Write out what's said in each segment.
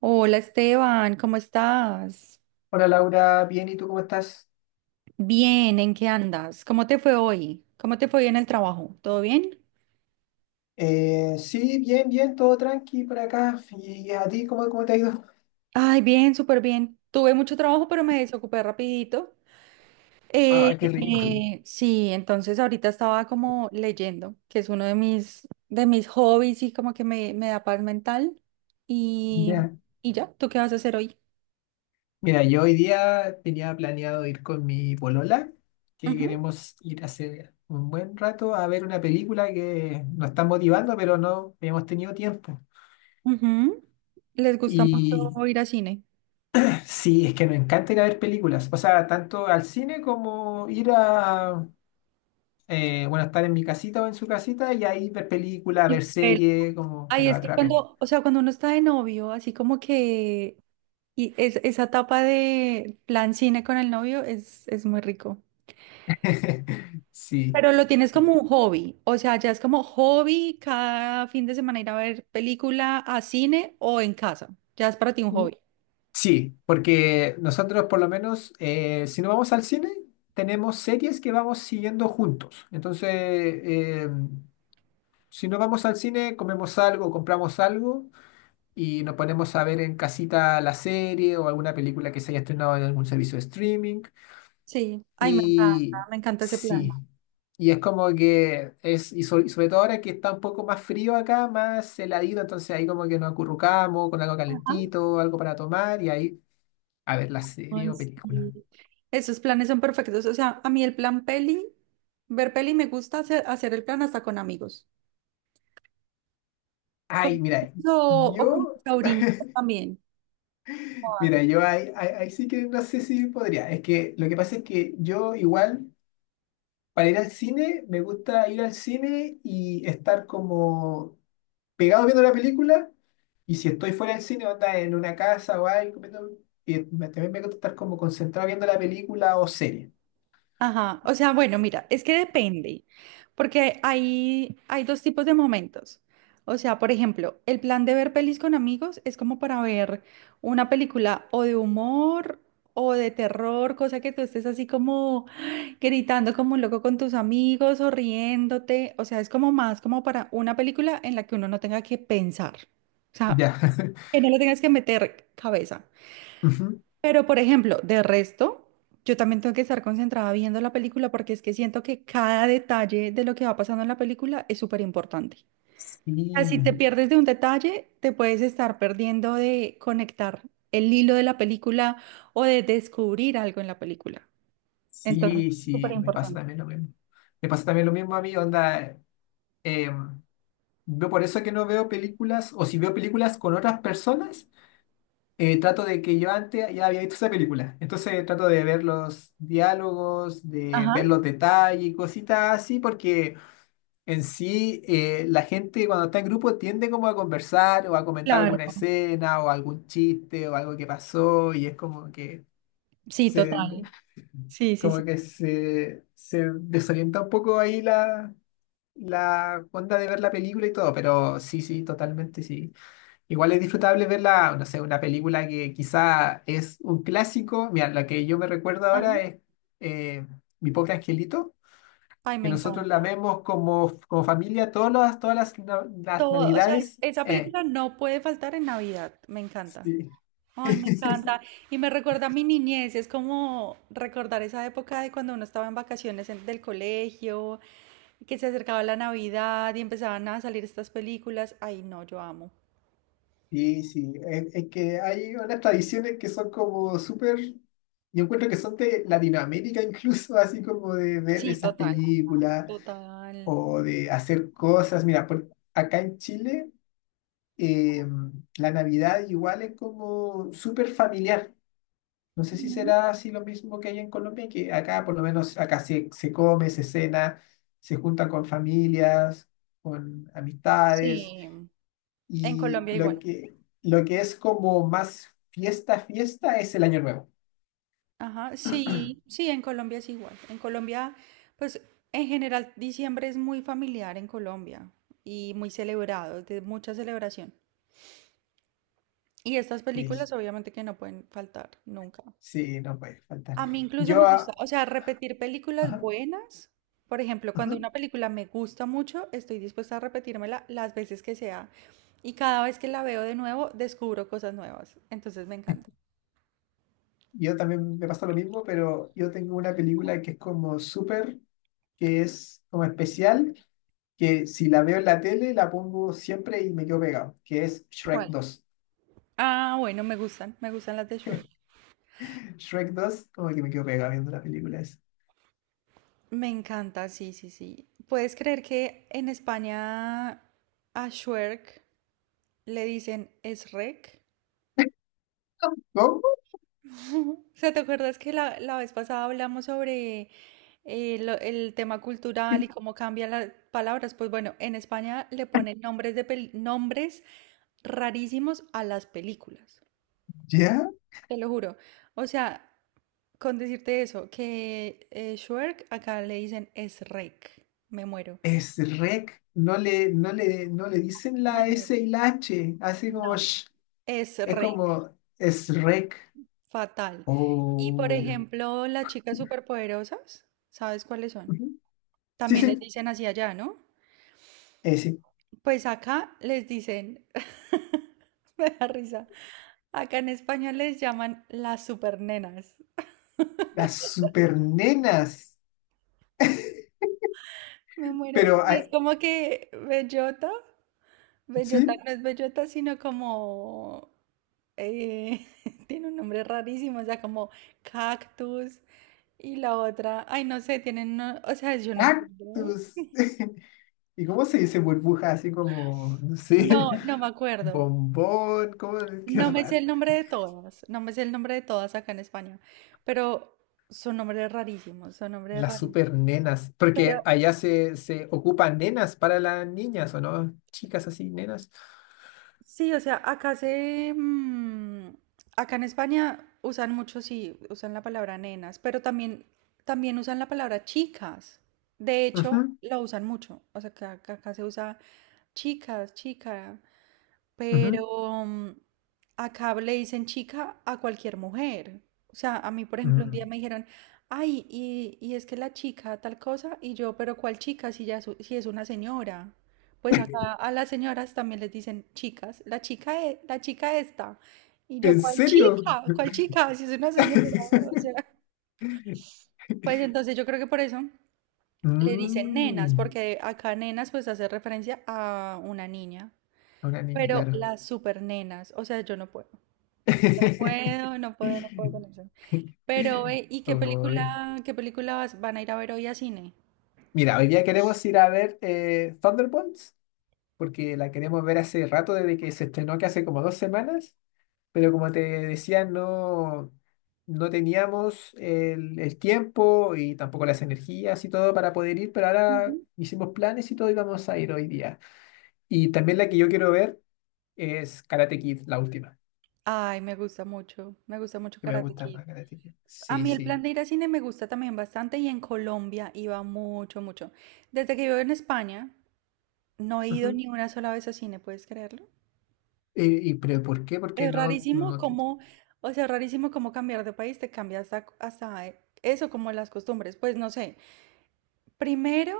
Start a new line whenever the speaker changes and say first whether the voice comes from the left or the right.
right: Hola Esteban, ¿cómo estás?
left: Hola Laura, bien, ¿y tú cómo estás?
right: Bien, ¿en qué andas? ¿Cómo te fue hoy? ¿Cómo te fue hoy en el trabajo? ¿Todo bien?
left: Sí, bien, bien, todo tranqui por acá. ¿Y a ti cómo te ha ido?
right: Ay, bien, súper bien. Tuve mucho trabajo, pero me desocupé rapidito. Eh,
left: Ah, qué rico.
right: sí, entonces ahorita estaba como leyendo, que es uno de mis hobbies y como que me da paz mental. Y,
left: Ya.
right: y ya, ¿tú qué vas a hacer hoy?
left: Mira, yo hoy día tenía planeado ir con mi polola, que
right: Ujú,
left: queremos ir hace un buen rato a ver una película que nos está motivando, pero no hemos tenido tiempo.
right: ujú. ¿Les gusta
left: Y
right: mucho ir al cine?
left: sí, es que nos encanta ir a ver películas, o sea, tanto al cine como ir a, bueno, estar en mi casita o en su casita y ahí ver películas, ver series, como que
right: Ay,
left: nos
right: es que
left: atrapen.
right: cuando, o sea, cuando uno está de novio, así como que esa etapa de plan cine con el novio es muy rico.
left: Sí,
right: Pero lo tienes como
left: sí.
right: un hobby, o sea, ya es como hobby cada fin de semana ir a ver película a cine o en casa. Ya es para ti un hobby.
left: Sí, porque nosotros por lo menos, si no vamos al cine, tenemos series que vamos siguiendo juntos. Entonces, si no vamos al cine, comemos algo, compramos algo y nos ponemos a ver en casita la serie o alguna película que se haya estrenado en algún servicio de streaming.
right: Sí, ay,
left: Y
right: me encanta ese plan.
left: sí, y es como que es, y sobre todo ahora que está un poco más frío acá, más heladito, entonces ahí como que nos acurrucamos con algo
right: Ajá.
left: calentito, algo para tomar y ahí a ver la serie
right: Ay,
left: o película.
right: sí. Esos planes son perfectos. O sea, a mí el plan peli, ver peli me gusta hacer el plan hasta con amigos. Con,
left: Ay,
right: o, con
left: yo,
right: sobrinitos también. Ah,
left: mira, yo ahí sí que no sé si podría. Es que lo que pasa es que yo igual, para ir al cine, me gusta ir al cine y estar como pegado viendo la película y si estoy fuera del cine, onda en una casa o algo, también me gusta estar como concentrado viendo la película o serie.
right: ajá, o sea, bueno, mira, es que depende, porque hay dos tipos de momentos. O sea, por ejemplo, el plan de ver pelis con amigos es como para ver una película o de humor o de terror, cosa que tú estés así como gritando como un loco con tus amigos o riéndote. O sea, es como más como para una película en la que uno no tenga que pensar. O sea,
left: Ya.
right: que no le tengas que meter cabeza.
left: Ujú.
right: Pero, por ejemplo, de resto, yo también tengo que estar concentrada viendo la película porque es que siento que cada detalle de lo que va pasando en la película es súper importante.
left: Sí,
right: O sea, si te pierdes de un detalle, te puedes estar perdiendo de conectar el hilo de la película o de descubrir algo en la película. Entonces,
left: sí,
right: súper
left: sí, me pasa
right: importante.
left: también lo mismo. Me pasa también lo mismo a mí, onda. em, yo por eso que no veo películas, o si veo películas con otras personas, trato de que yo antes ya había visto esa película. Entonces trato de ver los diálogos, de
right: Ajá.
left: ver los detalles y cositas así, porque en sí, la gente cuando está en grupo tiende como a conversar o a comentar
right: Claro.
left: alguna escena o algún chiste o algo que pasó y es como que
right: Sí,
left: se,
right: total. Sí, sí, sí.
left: se desorienta un poco ahí la onda de ver la película y todo, pero sí, sí, totalmente sí. Igual es disfrutable verla, no sé, una película que quizá es un clásico. Mira, la que yo me recuerdo
right: Ajá.
left: ahora es eh, Mi pobre angelito,
right: Ay, me
left: que nosotros
right: encanta.
left: la vemos como, como familia las
right: Todo, o sea,
left: navidades.
right: esa película no puede faltar en Navidad. Me encanta.
left: Sí.
right: Ay, me encanta. Y me recuerda a mi niñez. Es como recordar esa época de cuando uno estaba en vacaciones del colegio, que se acercaba la Navidad y empezaban a salir estas películas. Ay, no, yo amo.
left: Sí, sí, es que hay unas tradiciones que son como súper, yo encuentro que son de Latinoamérica incluso, así como de ver
right: Sí,
left: esas
right: total.
left: películas
right: Total.
left: o de hacer cosas. Mira, acá en Chile eh, la Navidad igual es como súper familiar. No sé si
right: Ujú.
left: será así lo mismo que hay en Colombia, que acá por lo menos acá se come, se cena, se junta con familias, con amistades.
right: Sí. En
left: Y
right: Colombia
left: lo
right: igual.
left: que, lo que es como más fiesta, fiesta es el Año Nuevo.
right: Ajá, sí, sí, en Colombia es igual. En Colombia, pues en general diciembre es muy familiar en Colombia y muy celebrado, de mucha celebración. Y estas
left: Y
right: películas obviamente que no pueden faltar nunca.
left: sí, no puede faltar.
right: A mí incluso me
left: Yo,
right: gusta,
left: ah,
right: o sea, repetir películas
left: ajá,
right: buenas. Por ejemplo, cuando
left: ajá.
right: una película me gusta mucho, estoy dispuesta a repetírmela las veces que sea. Y cada vez que la veo de nuevo, descubro cosas nuevas. Entonces me encanta.
left: Yo también me pasa lo mismo, pero yo tengo una película que es como súper, que es como especial, que si la veo en la tele la pongo siempre y me quedo pegado, que es Shrek
right: ¿Cuál?
left: dos.
right: Ah, bueno, me gustan las de Shrek.
left: Shrek dos, como que me quedo pegado viendo la película esa.
right: Me encanta, sí, sí, sí. ¿Puedes creer que en España a Shrek le dicen Shrek?
left: ¿Cómo?
right: O sea, ¿te acuerdas que la vez pasada hablamos sobre el tema cultural y cómo cambian las palabras? Pues bueno, en España le ponen nombres rarísimos a las películas.
left: ¿Ya?
right: Te lo juro. O sea, con decirte eso, que Shrek, acá le dicen es rec. Me muero.
left: Es Shrek, no le dicen
right: Me
left: la S
right: muero.
left: y la H, así como
right: No,
left: sh,
right: es
left: es
right: rec.
left: como es Shrek.
right: Fatal. Y por
left: Oh.
right: ejemplo, las chicas superpoderosas, ¿sabes cuáles son?
left: Ujú. Sí,
right: También les
left: sí,
right: dicen así allá, ¿no?
left: sí.
right: Pues acá les dicen, me da risa, acá en España les llaman las supernenas.
left: Las super nenas.
right: Me muero.
left: Pero,
right: Y
left: ah,
right: es como que bellota, bellota
left: sí,
right: no es bellota, sino como, eh, tiene un nombre rarísimo, o sea, como cactus y la otra, ay, no sé, o sea, yo no entiendo.
left: cactus. ¿Y cómo se dice burbuja? Así como, no sé,
right: No, no me acuerdo.
left: bombón, ¿cómo? Qué
right: No me sé
left: raro.
right: el nombre de todas, no me sé el nombre de todas acá en España, pero son nombres rarísimos, son nombres
left: Las super
right: rarísimos.
left: nenas, porque
right: Pero
left: allá se ocupan nenas para las niñas, ¿o no? Chicas así, nenas.
right: sí, o sea, acá en España usan mucho, sí, usan la palabra nenas, también usan la palabra chicas. De hecho,
left: Ujú,
right: la usan mucho. O sea, que acá se usa chicas, chica.
left: ujú,
right: Pero acá le dicen chica a cualquier mujer. O sea, a mí, por ejemplo, un día
left: mm.
right: me dijeron, ay, y es que la chica tal cosa, y yo, pero ¿cuál chica si ya si es una señora? Pues acá a las señoras también les dicen chicas, la chica esta. Y yo,
left: ¿En
right: ¿cuál
left: serio?
right: chica? ¿Cuál chica? Si es una señora. O sea, pues entonces yo creo que por eso le dicen nenas,
left: Mm,
right: porque acá nenas pues hace referencia a una niña.
left: una niña,
right: Pero
left: claro.
right: las super nenas, o sea, yo no puedo. No puedo, no puedo, no puedo con eso. Pero, ¿y qué
left: Uy.
right: película, van a ir a ver hoy a cine?
left: Mira, hoy día queremos ir a ver Thunderbolts, porque la queremos ver hace rato desde que se estrenó, que hace como 2 semanas, pero como te decía, no, no teníamos el tiempo y tampoco las energías y todo para poder ir, pero ahora hicimos planes y todo y vamos a ir hoy día. Y también la que yo quiero ver es Karate Kid, la última,
right: Ay, me gusta mucho
left: que me
right: Karate
left: gusta
right: Kid.
left: más Karate Kid.
right: A
left: Sí,
right: mí el
left: sí.
right: plan de ir a cine me gusta también bastante y en Colombia iba mucho, mucho. Desde que vivo en España, no he ido
left: Ujú.
right: ni una sola vez a cine, ¿puedes creerlo?
left: Y, pero ¿por qué? Porque
right: Es
left: no,
right: rarísimo
left: no te-
right: cómo, o sea, rarísimo cómo cambiar de país te cambia hasta eso, como las costumbres. Pues no sé. Primero,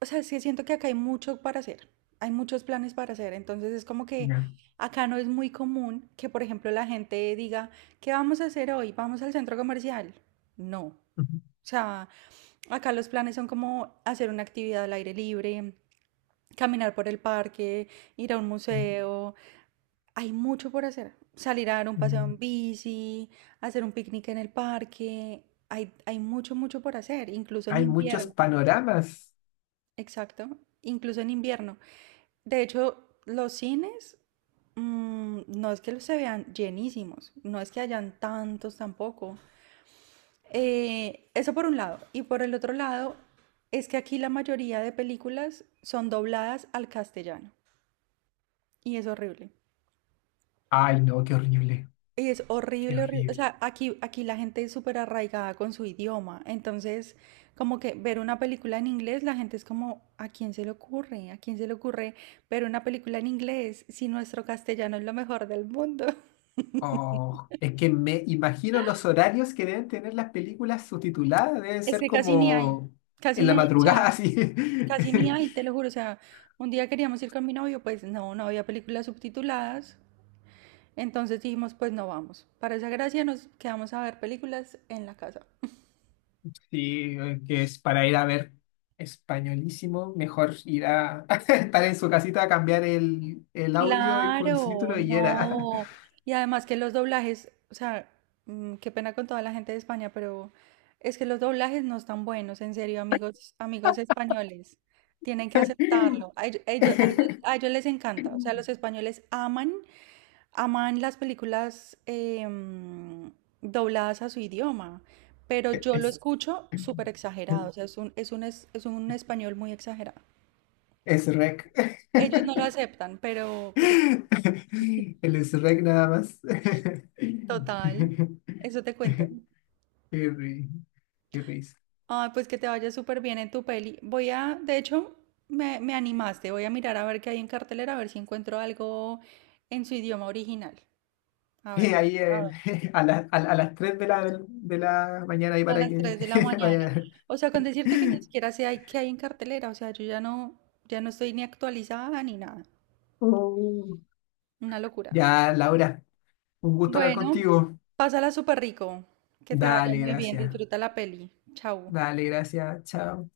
right: o sea, es que siento que acá hay mucho para hacer, hay muchos planes para hacer, entonces es como que
left: Ya.
right: acá no es muy común que, por ejemplo, la gente diga, ¿qué vamos a hacer hoy? ¿Vamos al centro comercial? No. O
left: Ujú.
right: sea, acá los planes son como hacer una actividad al aire libre, caminar por el parque, ir a un museo, hay mucho por hacer, salir a dar un paseo
left: Mm.
right: en bici, hacer un picnic en el parque, hay mucho, mucho por hacer, incluso en
left: Hay muchos
right: invierno,
left: panoramas.
right: exacto, incluso en invierno. De hecho, los cines, mm, no es que los se vean llenísimos, no es que hayan tantos tampoco. Eso por un lado. Y por el otro lado, es que aquí la mayoría de películas son dobladas al castellano. Y es horrible.
left: Ay, no, qué horrible,
right: Y es
left: qué
right: horrible, horrible. O
left: horrible.
right: sea, aquí la gente es súper arraigada con su idioma. Entonces, como que ver una película en inglés, la gente es como, ¿a quién se le ocurre? ¿A quién se le ocurre ver una película en inglés si nuestro castellano es lo mejor del mundo?
left: Oh, es que me imagino los horarios que deben tener las películas subtituladas, deben
right: Es
left: ser
right: que casi ni hay,
left: como
right: casi
left: en la
right: ni, o sea,
left: madrugada, así.
right: casi ni hay, te lo juro, o sea, un día queríamos ir con mi novio, pues no, no había películas subtituladas, entonces dijimos, pues no vamos. Para esa gracia nos quedamos a ver películas en la casa.
left: Sí, que es para ir a ver españolísimo, mejor ir a estar en su casita a cambiar el audio y con
right: Claro,
left: subtítulo y era.
right: no. Y además que los doblajes, o sea, qué pena con toda la gente de España, pero es que los doblajes no están buenos, en serio, amigos españoles. Tienen que aceptarlo. A ellos les encanta. O sea, los españoles aman las películas dobladas a su idioma, pero yo lo
left: Es,
right: escucho súper exagerado, o sea, es un español muy exagerado.
left: es rec.
right: Ellos no lo aceptan, pero
left: El es rec nada más. Qué
right: total, eso te cuento.
left: ri- qué risa.
right: Ay, pues que te vaya súper bien en tu peli. Voy a, de hecho, me animaste, voy a mirar a ver qué hay en cartelera, a ver si encuentro algo en su idioma original. A ver.
left: Eh, ahí en- a las 3 de la mañana ahí
right: A
left: para
right: las
left: que
right: 3 de la mañana.
left: vaya.
right: O sea, con decirte que ni siquiera qué hay en cartelera, o sea, yo ya no, ya no estoy ni actualizada ni nada.
left: Oh.
right: Una locura.
left: Ya, Laura, un gusto hablar
right: Bueno,
left: contigo.
right: pásala súper rico. Que te vaya
left: Dale,
right: muy bien,
left: gracias.
right: disfruta la peli. Chau.
left: Dale, gracias. Chao.